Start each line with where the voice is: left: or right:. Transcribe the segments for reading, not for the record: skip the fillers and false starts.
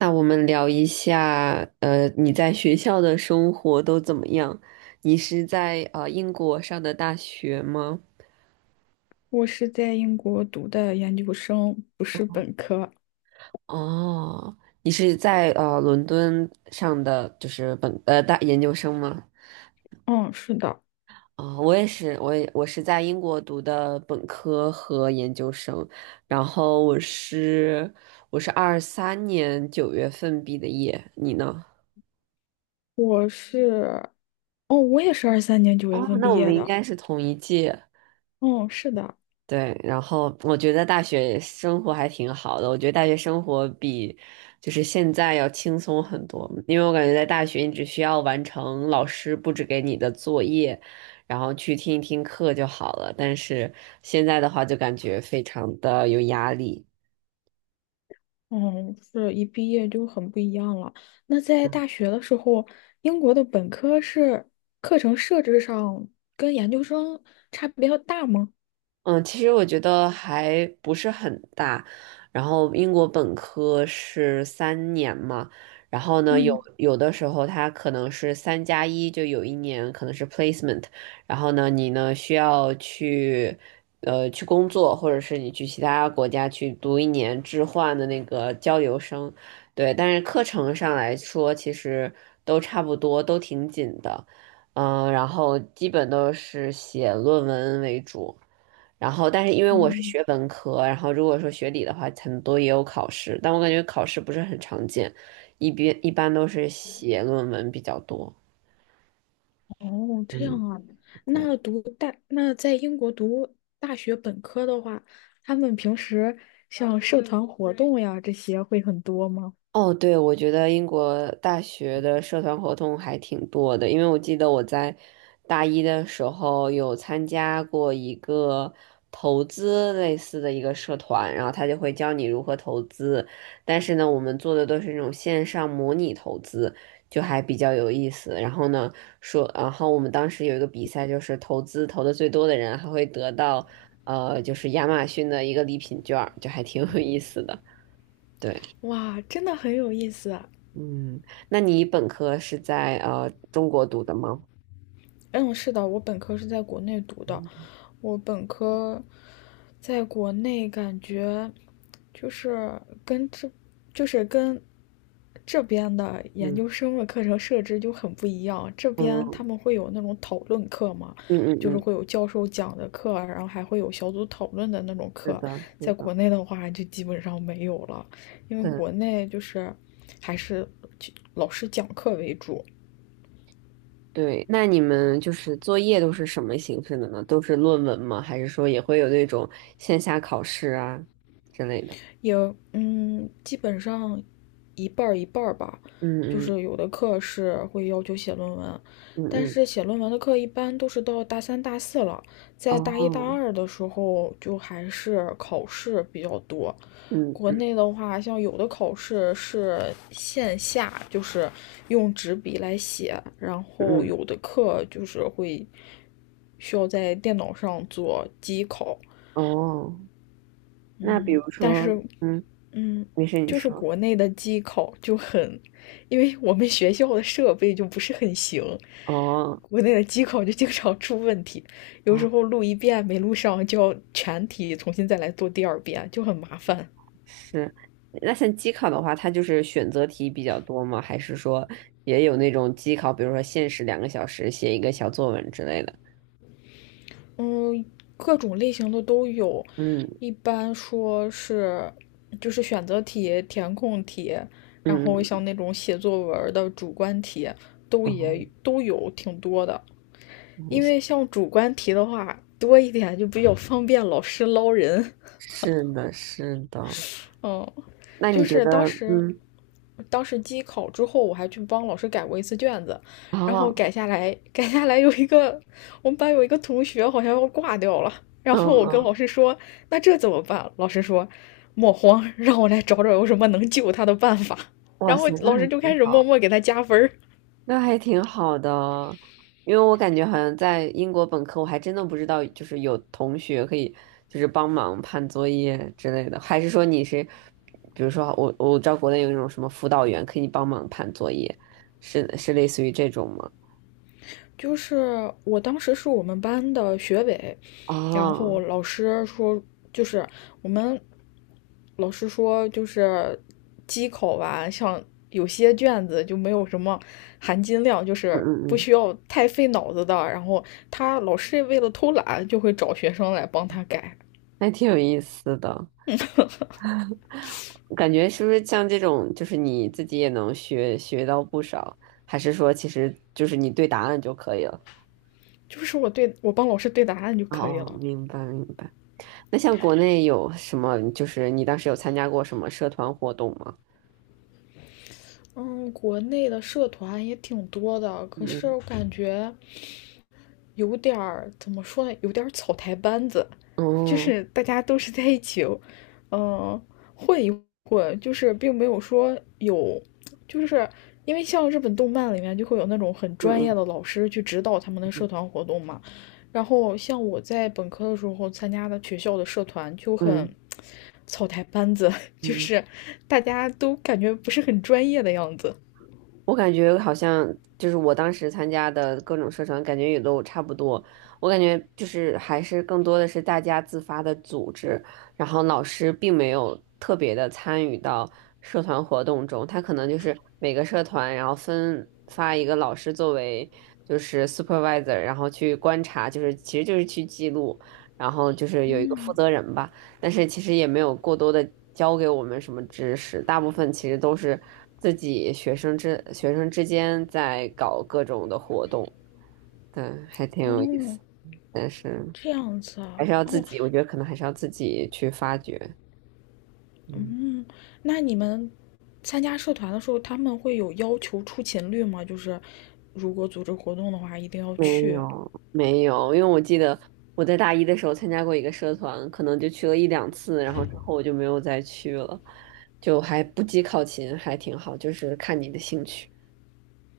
right: 那我们聊一下，你在学校的生活都怎么样？你是在英国上的大学吗？
left: 我是在英国读的研究生，不是本科。
right: 哦，你是在伦敦上的就是研究生吗？
left: 嗯，是的，
right: 啊、我也是，我是在英国读的本科和研究生，然后我是23年9月份毕的业，你呢？
left: 我是，哦，我也是二三年九月
right: 哦，
left: 份
right: 那
left: 毕
right: 我们
left: 业
right: 应
left: 的。
right: 该是同一届。
left: 嗯，是的，
right: 对，然后我觉得大学生活还挺好的，我觉得大学生活比就是现在要轻松很多，因为我感觉在大学你只需要完成老师布置给你的作业，然后去听一听课就好了，但是现在的话就感觉非常的有压力。
left: 嗯，是一毕业就很不一样了。那在大学的时候，英国的本科是课程设置上跟研究生差别要大吗？
right: 嗯，其实我觉得还不是很大。然后英国本科是三年嘛，然后呢，有
left: 嗯
right: 有的时候它可能是3+1，就有一年可能是 placement,然后呢，你呢需要去工作，或者是你去其他国家去读一年置换的那个交流生，对。但是课程上来说，其实都差不多，都挺紧的，嗯，然后基本都是写论文为主。然后，但是因为我是
left: 嗯。
right: 学文科，然后如果说学理的话，很多也有考试，但我感觉考试不是很常见，一般都是写论文比较多。
left: 哦，这
right: 嗯，
left: 样啊。
right: 对。
left: 那在英国读大学本科的话，他们平时像社团活动呀这些会很多吗？
right: 哦，对，我觉得英国大学的社团活动还挺多的，因为我记得我在大一的时候有参加过一个投资类似的一个社团，然后他就会教你如何投资，但是呢，我们做的都是那种线上模拟投资，就还比较有意思。然后呢，然后我们当时有一个比赛，就是投资投的最多的人还会得到，呃，就是亚马逊的一个礼品券儿，就还挺有意思的。对。
left: 哇，真的很有意思。
right: 嗯，那你本科是在中国读的吗？
left: 嗯，是的，我本科是在国内读的，
right: 嗯
left: 我本科在国内感觉就是跟这，就是跟这边的研究
right: 嗯
left: 生的课程设置就很不一样。这边他
right: 嗯
left: 们会有那种讨论课嘛，
right: 嗯嗯
left: 就是
right: 嗯，
left: 会有教授讲的课啊，然后还会有小组讨论的那种
right: 是
left: 课。
right: 的，是
left: 在
right: 的，
left: 国内的话，就基本上没有了，因为国
right: 对
left: 内就是还是老师讲课为主。
right: 对。那你们就是作业都是什么形式的呢？都是论文吗？还是说也会有那种线下考试啊之类的？
left: 也基本上一半儿一半儿吧，
right: 嗯
left: 就
right: 嗯
left: 是有的课是会要求写论文，
right: 嗯
left: 但
right: 嗯，
left: 是写论文的课一般都是到大三、大四了，在大一大
right: 哦，
left: 二的时候就还是考试比较多。国
right: 嗯
left: 内的话，像有的考试是线下，就是用纸笔来写，然后
right: 嗯
left: 有的课就是会需要在电脑上做机考。
right: 嗯，哦，那比
left: 嗯，
right: 如
left: 但
right: 说，
left: 是
right: 嗯，
left: 嗯，
right: 没事，你
left: 就是
right: 说，
left: 国内的机考就很，因为我们学校的设备就不是很行，
right: 哦。
left: 国内的机考就经常出问题，有时
right: 哦。
left: 候录一遍没录上，就要全题重新再来做第二遍，就很麻烦。
right: 是，那像机考的话，它就是选择题比较多吗？还是说也有那种机考，比如说限时2个小时写一个小作文之类的？
left: 嗯，各种类型的都有，
right: 嗯
left: 一般说是就是选择题、填空题，然后
right: 嗯
left: 像那种写作文的主观题都
right: 哦，
left: 也都有挺多的。因为
right: 嗯
left: 像主观题的话多一点就比较方便老师捞人。
right: 是的，是的。
left: 嗯，
right: 那你
left: 就
right: 觉
left: 是当
right: 得，
left: 时，
right: 嗯，
left: 当时机考之后，我还去帮老师改过一次卷子，然后
right: 哦，
left: 改下来有一个我们班有一个同学好像要挂掉了，然
right: 嗯
left: 后我跟老
right: 嗯，
left: 师说，那这怎么办？老师说，莫慌，让我来找找有什么能救他的办法。
right: 哇
left: 然后
right: 塞，那
left: 老
right: 还
left: 师就
right: 挺
left: 开始默默给他加分儿。
right: 那还挺好的，因为我感觉好像在英国本科，我还真的不知道，就是有同学可以就是帮忙判作业之类的，还是说你是，比如说我知道国内有那种什么辅导员可以帮忙判作业，是是类似于这种吗？
left: 就是我当时是我们班的学委，然后
right: 哦，
left: 老师说，就是我们老师说，就是机考吧，像有些卷子就没有什么含金量，就
right: 嗯
left: 是
right: 嗯
left: 不
right: 嗯，
left: 需要太费脑子的。然后他老师为了偷懒，就会找学生来帮他改，
right: 还挺有意思的，感觉是不是像这种，就是你自己也能学到不少，还是说其实就是你对答案就可以了？
left: 就是我帮老师对答案就可以
right: 哦，
left: 了。
right: 明白明白。那像国内有什么？就是你当时有参加过什么社团活动吗？
left: 嗯，国内的社团也挺多的，可是
right: 嗯，
left: 我感觉有点儿怎么说呢，有点草台班子，就
right: 哦，
left: 是大家都是在一起，呃混一混，就是并没有说有，就是因为像日本动漫里面就会有那种很
right: 嗯
left: 专业
right: 嗯
left: 的老师去指导他们的社
right: 嗯
left: 团活动嘛，然后像我在本科的时候参加的学校的社团就很
right: 嗯
left: 草台班子，就
right: 嗯。
left: 是大家都感觉不是很专业的样子。
right: 我感觉好像就是我当时参加的各种社团，感觉也都差不多。我感觉就是还是更多的是大家自发的组织，然后老师并没有特别的参与到社团活动中，他可能就是每个社团然后分发一个老师作为就是 supervisor,然后去观察，就是其实就是去记录，然后就是有一个负
left: 嗯，
right: 责人吧。但是其实也没有过多的教给我们什么知识，大部分其实都是自己学生之间在搞各种的活动，对，还挺有意
left: 哦，
right: 思，但是
left: 这样子
right: 还
left: 啊，
right: 是要自
left: 哦，
right: 己，我觉得可能还是要自己去发掘，嗯，
left: 嗯，那你们参加社团的时候，他们会有要求出勤率吗？就是如果组织活动的话，一定要
right: 没
left: 去。
right: 有没有，因为我记得我在大一的时候参加过一个社团，可能就去了一两次，然后之后我就没有再去了，就还不计考勤，还挺好，就是看你的兴趣，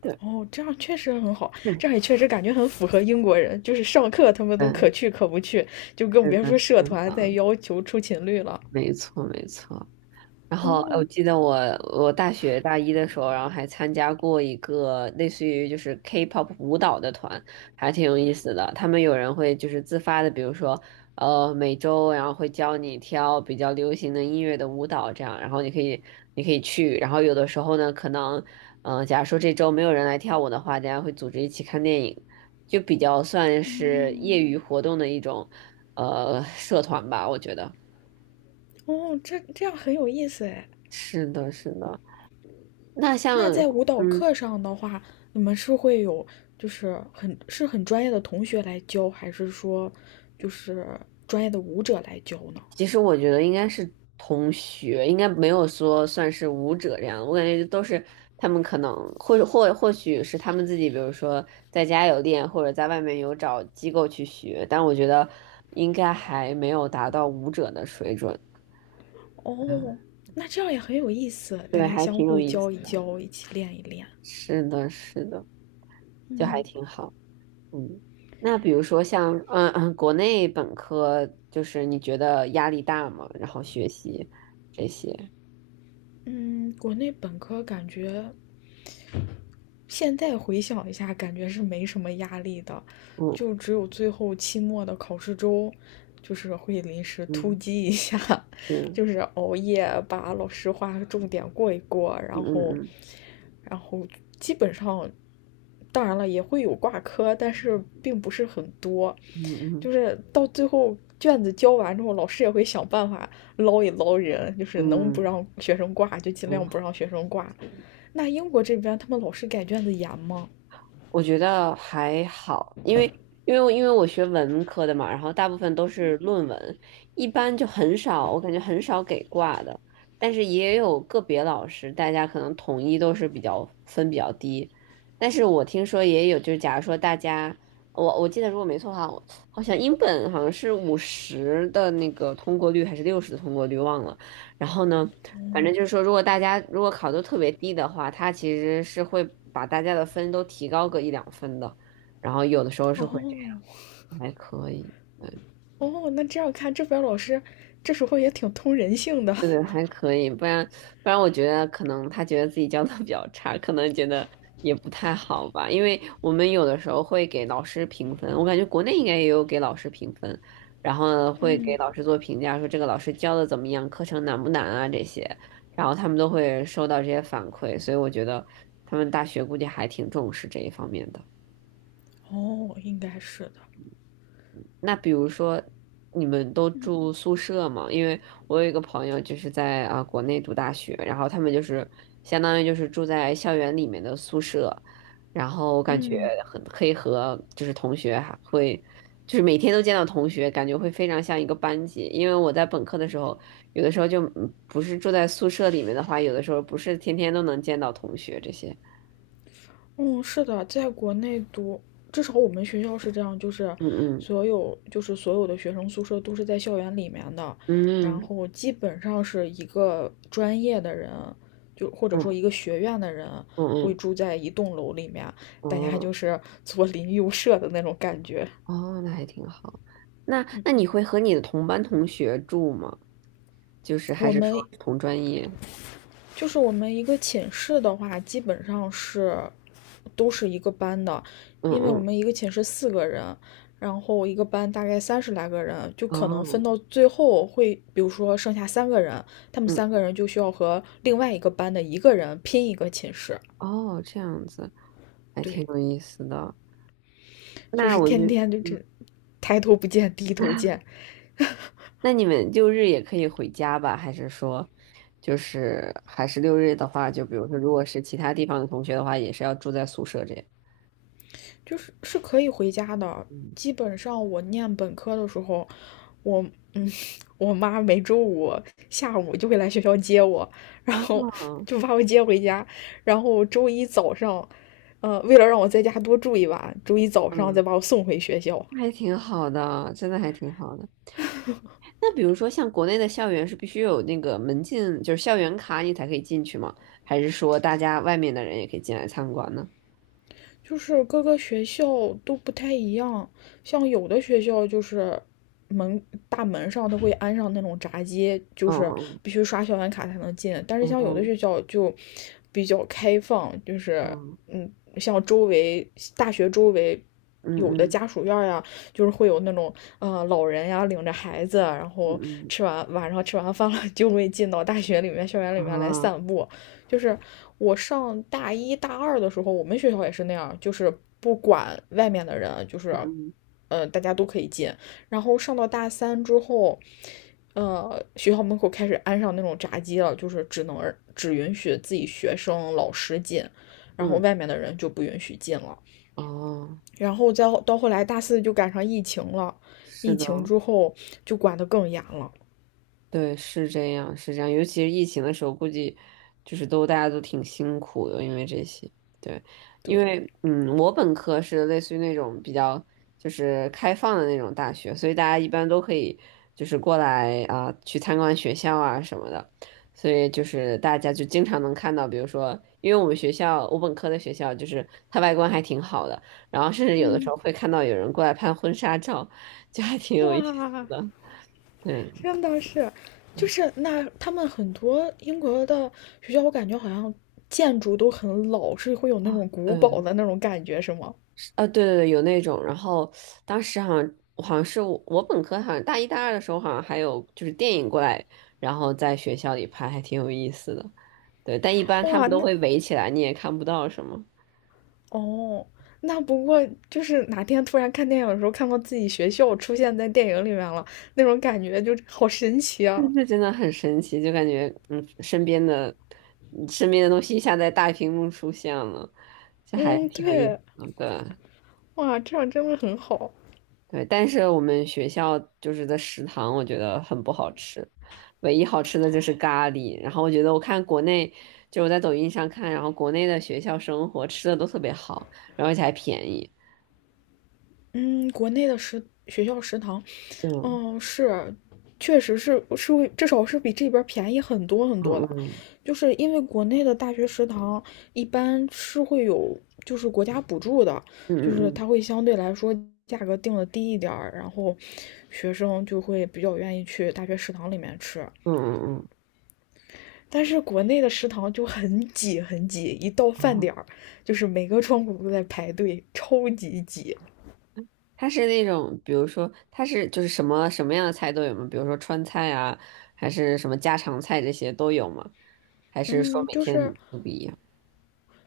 right: 对，
left: 哦，这样确实很好，这样也 确实感觉很符合英国人，就是上课他们
right: 嗯，
left: 都可
right: 嗯
left: 去可不去，就更
right: 是
left: 别
right: 的，
left: 说
right: 是
left: 社团再
right: 的。
left: 要求出勤率了。
right: 没错，没错。然后我
left: 哦，
right: 记得我大学大一的时候，然后还参加过一个类似于就是 K-pop 舞蹈的团，还挺有意思的。他们有人会就是自发的，比如说每周，然后会教你跳比较流行的音乐的舞蹈，这样，然后你可以去。然后有的时候呢，可能假如说这周没有人来跳舞的话，大家会组织一起看电影，就比较算是业
left: 嗯，
right: 余活动的一种社团吧，我觉得。
left: 哦，这样很有意思哎。
right: 是的，是的。那像，
left: 那在舞蹈
right: 嗯，
left: 课上的话，你们是会有就是很专业的同学来教，还是说就是专业的舞者来教呢？
right: 其实我觉得应该是同学，应该没有说算是舞者这样我感觉都是他们可能或许是他们自己，比如说在家有练，或者在外面有找机构去学。但我觉得应该还没有达到舞者的水准。嗯，
left: 哦，那这样也很有意思，大
right: 对，
left: 家
right: 还
left: 相
right: 挺有
left: 互
right: 意思。
left: 教一教，一起练一练。
right: 是的，是的，就还
left: 嗯
right: 挺好。嗯，那比如说像嗯嗯，国内本科就是你觉得压力大吗？然后学习这些，
left: 嗯，国内本科感觉现在回想一下，感觉是没什么压力的，
right: 嗯
left: 就只有最后期末的考试周，就是会临时突
right: 嗯
left: 击一下，
right: 是，
left: 就是熬夜把老师画的重点过一过，
right: 嗯
left: 然后，
right: 嗯
left: 然后基本上，当然了也会有挂科，但是并不是很多，
right: 嗯嗯
left: 就是到最后卷子交完之后，老师也会想办法捞一捞人，就
right: 嗯
left: 是能不
right: 嗯
left: 让学生挂就尽
right: 嗯，
left: 量不让学生挂，那英国这边他们老师改卷子严吗？
right: 我觉得还好，因为我学文科的嘛，然后大部分都是论文，一般就很少，我感觉很少给挂的，但是也有个别老师，大家可能统一都是比较分比较低，但是我听说也有，就是假如说大家，我记得如果没错的话，我好像英本好像是50的那个通过率还是60的通过率，忘了。然后呢，反正就是说，如果大家如果考得特别低的话，它其实是会把大家的分都提高个一两分的，然后有的时候是会这
left: 哦
right: 样，还可以。
left: 哦，那这样看，这边老师这时候也挺通人性的。
right: 对对，还可以，不然，我觉得可能他觉得自己教的比较差，可能觉得也不太好吧。因为我们有的时候会给老师评分，我感觉国内应该也有给老师评分，然后呢会给老师做评价，说这个老师教的怎么样，课程难不难啊这些，然后他们都会收到这些反馈，所以我觉得他们大学估计还挺重视这一方面的。
left: 哦，应该是的。
right: 那比如说，你们都住宿舍吗？因为我有一个朋友就是在国内读大学，然后他们就是相当于就是住在校园里面的宿舍，然后感觉
left: 嗯
right: 很可以和就是同学还会就是每天都见到同学，感觉会非常像一个班级。因为我在本科的时候，有的时候就不是住在宿舍里面的话，有的时候不是天天都能见到同学这些。
left: 嗯，是的，在国内读，至少我们学校是这样，就是
right: 嗯
left: 所有的学生宿舍都是在校园里面的，
right: 嗯
left: 然
right: 嗯
left: 后基本上是一个专业的人，就或者说
right: 嗯
left: 一个学院的人
right: 嗯嗯
left: 会
right: 嗯，
left: 住在一栋楼里面，大家就
right: 哦。
left: 是左邻右舍的那种感觉。
right: 哦，那还挺好。那
left: 嗯，
right: 那你会和你的同班同学住吗？就是还
left: 我
right: 是说
left: 们
right: 同专业？
left: 我们一个寝室的话，基本上都是一个班的，
right: 嗯
left: 因为我
right: 嗯，
left: 们一个寝室四个人，然后一个班大概30来个人，就可能分
right: 哦，
left: 到最后会，比如说剩下三个人，他们
right: 嗯
left: 三个人就需要和另外一个班的一个人拼一个寝室。
right: 哦，这样子还挺
left: 对，
right: 有意思的。
left: 就
right: 那
left: 是
right: 我
left: 天
right: 就，
left: 天就这抬头不见低头见，
right: 那你们六日也可以回家吧？还是说，就是还是六日的话，就比如说，如果是其他地方的同学的话，也是要住在宿舍这样。
left: 就是是可以回家的。
right: 嗯，
left: 基本上我念本科的时候，我嗯，我妈每周五下午就会来学校接我，然后
right: 哦，
left: 就把我接回家，然后周一早上，为了让我在家多住一晚，周一早上再
right: 嗯，
left: 把我送回学校。
right: 那还挺好的，真的还挺好的。那比如说，像国内的校园是必须有那个门禁，就是校园卡你才可以进去吗？还是说大家外面的人也可以进来参观呢？
left: 就是各个学校都不太一样，像有的学校就是门大门上都会安上那种闸机，就是
right: 嗯
left: 必须刷校园卡才能进，但是像有的
right: 嗯
left: 学校就比较开放，就是
right: 嗯
left: 嗯，像周围大学周围。
right: 嗯
left: 有的
right: 嗯
left: 家属院呀，就是会有那种老人呀领着孩子，然
right: 嗯
left: 后
right: 嗯嗯
left: 晚上吃完饭了 就会进到大学里面校园里
right: 嗯
left: 面来
right: 啊
left: 散步，就是我上大一大二的时候，我们学校也是那样，就是不管外面的人，就是，
right: 嗯
left: 大家都可以进。然后上到大三之后，学校门口开始安上那种闸机了，就是只允许自己学生、老师进，然
right: 嗯
left: 后
right: 嗯
left: 外面的人就不允许进了。
right: 哦，
left: 然后再到后来大四就赶上疫情了，
right: 是
left: 疫
right: 的，
left: 情之后就管得更严了。
right: 对，是这样，是这样。尤其是疫情的时候，估计就是都大家都挺辛苦的，因为这些。对，因
left: 对，
right: 为我本科是类似于那种比较就是开放的那种大学，所以大家一般都可以就是过来啊、去参观学校啊什么的。所以就是大家就经常能看到，比如说，因为我们学校，我本科的学校就是它外观还挺好的，然后甚至有的时
left: 嗯，
right: 候会看到有人过来拍婚纱照，就还挺有意思
left: 哇，
right: 的。对。
left: 真的是，就
right: 嗯
left: 是那他们很多英国的学校，我感觉好像建筑都很老，是会有那
right: 啊，
left: 种古堡
right: 嗯。
left: 的那种感觉，是吗？
right: 对对对，有那种。然后当时好像是我本科好像大一大二的时候，好像还有就是电影过来，然后在学校里拍，还挺有意思的。对，但一般他
left: 哇，
right: 们都会围起来，你也看不到什么。
left: 哦，那不过就是哪天突然看电影的时候，看到自己学校出现在电影里面了，那种感觉就好神奇
right: 但
left: 啊！
right: 是真的很神奇，就感觉身边的东西一下在大屏幕出现了，这还
left: 嗯，
right: 挺有意思
left: 对，
right: 的。对
left: 哇，这样真的很好。
right: 对，但是我们学校就是的食堂，我觉得很不好吃，唯一好吃的就是咖喱。然后我觉得我看国内，就我在抖音上看，然后国内的学校生活吃的都特别好，然后而且还便宜。
left: 嗯，国内的学校食堂
right: 对，嗯
left: 是，确实是会，至少是比这边便宜很多很多的，
right: 嗯
left: 就是因为国内的大学食堂一般是会有就是国家补助的，
right: 嗯
left: 就是
right: 嗯
left: 它会相对来说价格定的低一点儿，然后学生就会比较愿意去大学食堂里面吃。
right: 嗯嗯嗯
left: 但是国内的食堂就很挤很挤，一到饭
right: 嗯，
left: 点儿，就是每个窗口都在排队，超级挤。
right: 它是那种，比如说它是就是什么什么样的菜都有吗？比如说川菜啊，还是什么家常菜这些都有吗？还是说
left: 嗯，
right: 每
left: 就是
right: 天都不一样？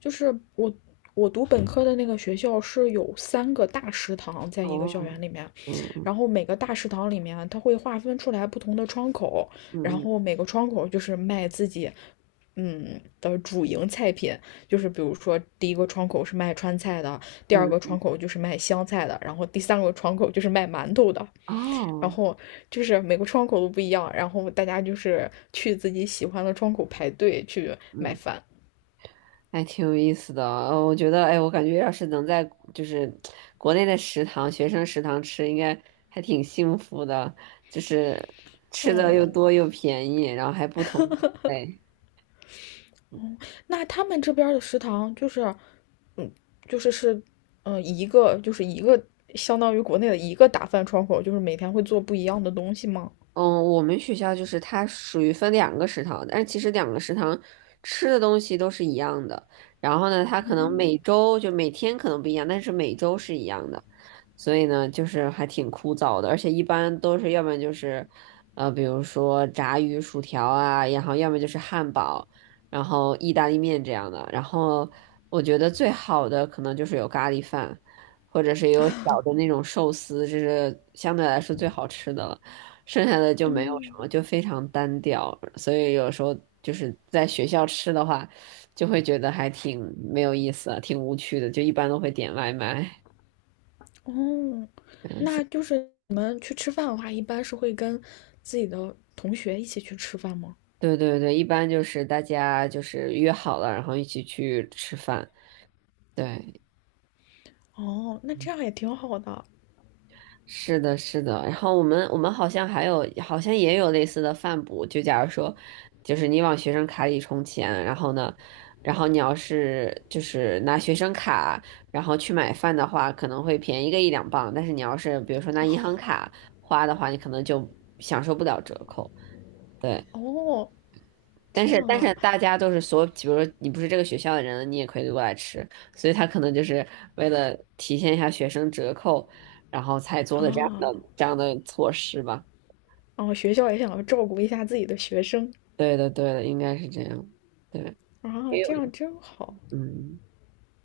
left: 就是我读本科的那个学校是有三个大食堂在一个校
right: 哦，
left: 园里面，
right: 嗯嗯
left: 然后每个大食堂里面它会划分出来不同的窗口，然
right: 嗯
left: 后每个窗口就是卖自己的主营菜品，就是比如说第一个窗口是卖川菜的，第二
right: 嗯
left: 个窗口就是卖湘菜的，然后第三个窗口就是卖馒头的，
right: 嗯，
left: 然
right: 哦。
left: 后就是每个窗口都不一样，然后大家就是去自己喜欢的窗口排队去买
right: 嗯，
left: 饭。
right: 还挺有意思的哦，我觉得，哎，我感觉要是能在就是国内的食堂、学生食堂吃，应该还挺幸福的，就是吃的又
left: 嗯，
right: 多又便宜，然后还不同口味。
left: 那他们这边的食堂就是是，一个相当于国内的一个打饭窗口，就是每天会做不一样的东西吗？
right: 嗯，我们学校就是它属于分两个食堂，但是其实两个食堂吃的东西都是一样的。然后呢，它可能每周就每天可能不一样，但是每周是一样的。所以呢，就是还挺枯燥的，而且一般都是要不然就是，比如说炸鱼薯条啊，然后要么就是汉堡，然后意大利面这样的。然后我觉得最好的可能就是有咖喱饭，或者是有小的那种寿司，这是相对来说最好吃的了。剩下的就没有什么，就非常单调，所以有时候就是在学校吃的话，就会觉得还挺没有意思啊，挺无趣的，就一般都会点外卖。
left: 哦，
right: 嗯，
left: 那就是你们去吃饭的话，一般是会跟自己的同学一起去吃饭吗？
right: 对对对，一般就是大家就是约好了，然后一起去吃饭。对，
left: 哦，那这样也挺好的。
right: 是的，是的。然后我们好像还有，好像也有类似的饭补。就假如说，就是你往学生卡里充钱，然后呢，然后你要是就是拿学生卡，然后去买饭的话，可能会便宜个一两磅。但是你要是比如说拿银行卡花的话，你可能就享受不了折扣。对。
left: 哦，
right: 但
left: 这样
right: 是但是
left: 啊，
right: 大家都是比如说你不是这个学校的人，你也可以过来吃，所以他可能就是为了体现一下学生折扣，然后才做的这样的
left: 啊，
right: 这样的措施吧。
left: 哦，学校也想要照顾一下自己的学生
right: 对的，对的，应该是这样。对，
left: 啊，
right: 因
left: 这
right: 为
left: 样真好。
right: 嗯。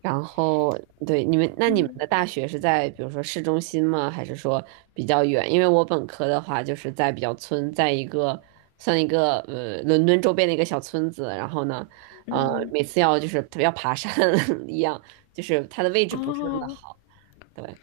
right: 然后，对，那你们
left: 嗯
right: 的大学是在比如说市中心吗？还是说比较远？因为我本科的话就是在比较村，在一个算一个呃伦敦周边的一个小村子。然后呢，
left: 嗯，
right: 每次要就是要爬山 一样，就是它的位置不是那么的
left: 啊。
right: 好。对，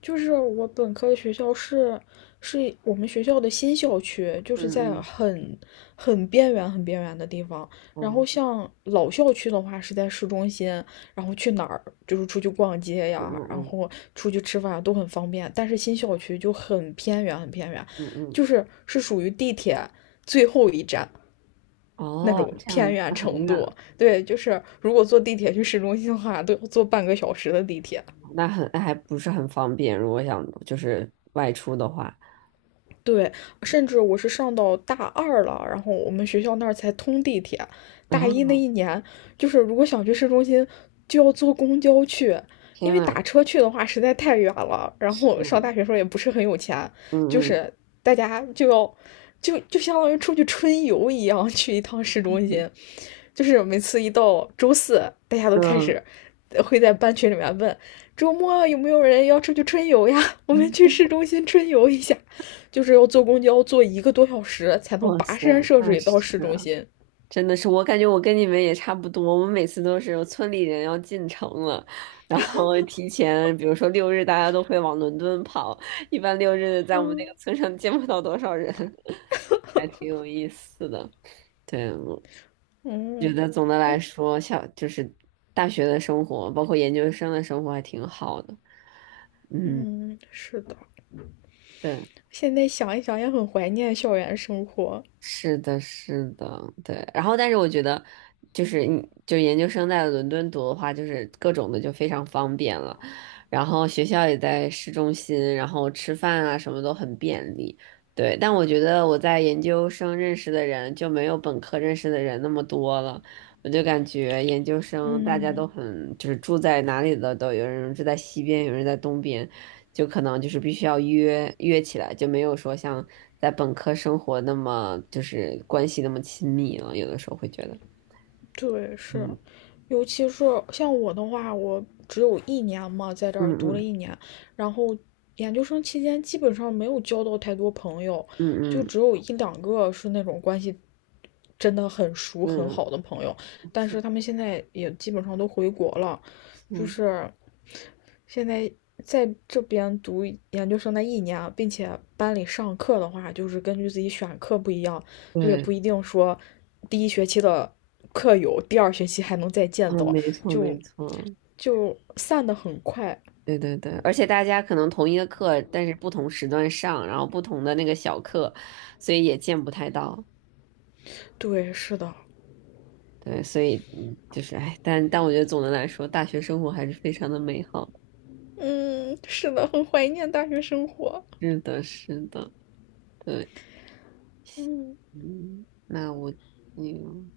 left: 就是我本科学校是我们学校的新校区，就是
right: 嗯
left: 在
right: 嗯
left: 很边缘、很边缘的地方。然后
right: 嗯
left: 像老校区的话是在市中心，然后去哪儿就是出去逛街
right: 嗯
left: 呀，
right: 嗯
left: 然
right: 嗯
left: 后出去吃饭都很方便。但是新校区就很偏远、很偏远，
right: 嗯嗯，
left: 就是是属于地铁最后一站。那
right: 哦，
left: 种
right: 这样
left: 偏远
right: 那很
left: 程度，
right: 远，
left: 对，就是如果坐地铁去市中心的话，都要坐半个小时的地铁。
right: 那还不是很方便。如果想就是外出的话，
left: 对，甚至我是上到大二了，然后我们学校那儿才通地铁。
right: 然
left: 大一
right: 后
left: 那一年，就是如果想去市中心，就要坐公交去，因
right: 天
left: 为打
right: 呐，
left: 车去的话实在太远了。然
right: 是
left: 后上大
right: 啊，
left: 学时候也不是很有钱，就
right: 嗯嗯
left: 是大家就要就相当于出去春游一样去一趟市中心。就是每次一到周四，大家都开始
right: 嗯。
left: 会在班群里面问：周末有没有人要出去春游呀？我们去市中心春游一下。就是要坐公交坐一个多小时才能
right: 哇
left: 跋
right: 塞，
left: 山涉
right: 那
left: 水到
right: 是
left: 市中心。
right: 真的是，我感觉我跟你们也差不多。我们每次都是有村里人要进城了，然后提前，比如说六日，大家都会往伦敦跑。一般六日在我们那个村上见不到多少人，还挺有意思的。对，我觉
left: 嗯
right: 得总的来说，就是大学的生活，包括研究生的生活还挺好的。嗯，
left: 嗯，是的，
right: 对。
left: 现在想一想也很怀念校园生活。
right: 是的，是的，对。然后，但是我觉得，就是你就研究生在伦敦读的话，就是各种的就非常方便了，然后学校也在市中心，然后吃饭啊什么都很便利。对，但我觉得我在研究生认识的人就没有本科认识的人那么多了，我就感觉研究生大家都
left: 嗯，
right: 很，就是住在哪里的都有人住在西边，有人在东边，就可能就是必须要约约起来，就没有说像在本科生活那么就是关系那么亲密了。有的时候会觉得，
left: 对，是，
right: 嗯
left: 尤其是像我的话，我只有一年嘛，在这
right: 嗯
left: 儿读了
right: 嗯
left: 一年，然后研究生期间基本上没有交到太多朋友，就
right: 嗯
left: 只有一两个是那种关系真的很熟很
right: 嗯
left: 好的朋友，
right: 嗯，
left: 但
right: 是
left: 是他们现在也基本上都回国了，就
right: 是，
left: 是现在在这边读研究生的一年，并且班里上课的话，就是根据自己选课不一样，就也
right: 对，
left: 不一定说第一学期的课友，第二学期还能再见
right: 嗯，
left: 到，
right: 没错没
left: 就
right: 错，
left: 就散的很快。
right: 对对对，而且大家可能同一个课，但是不同时段上，然后不同的那个小课，所以也见不太到。
left: 对，是的，
right: 对，所以就是哎，但我觉得总的来说，大学生活还是非常的美好的。
left: 嗯，是的，很怀念大学生活。
right: 是的，是的，对。嗯，那我，嗯，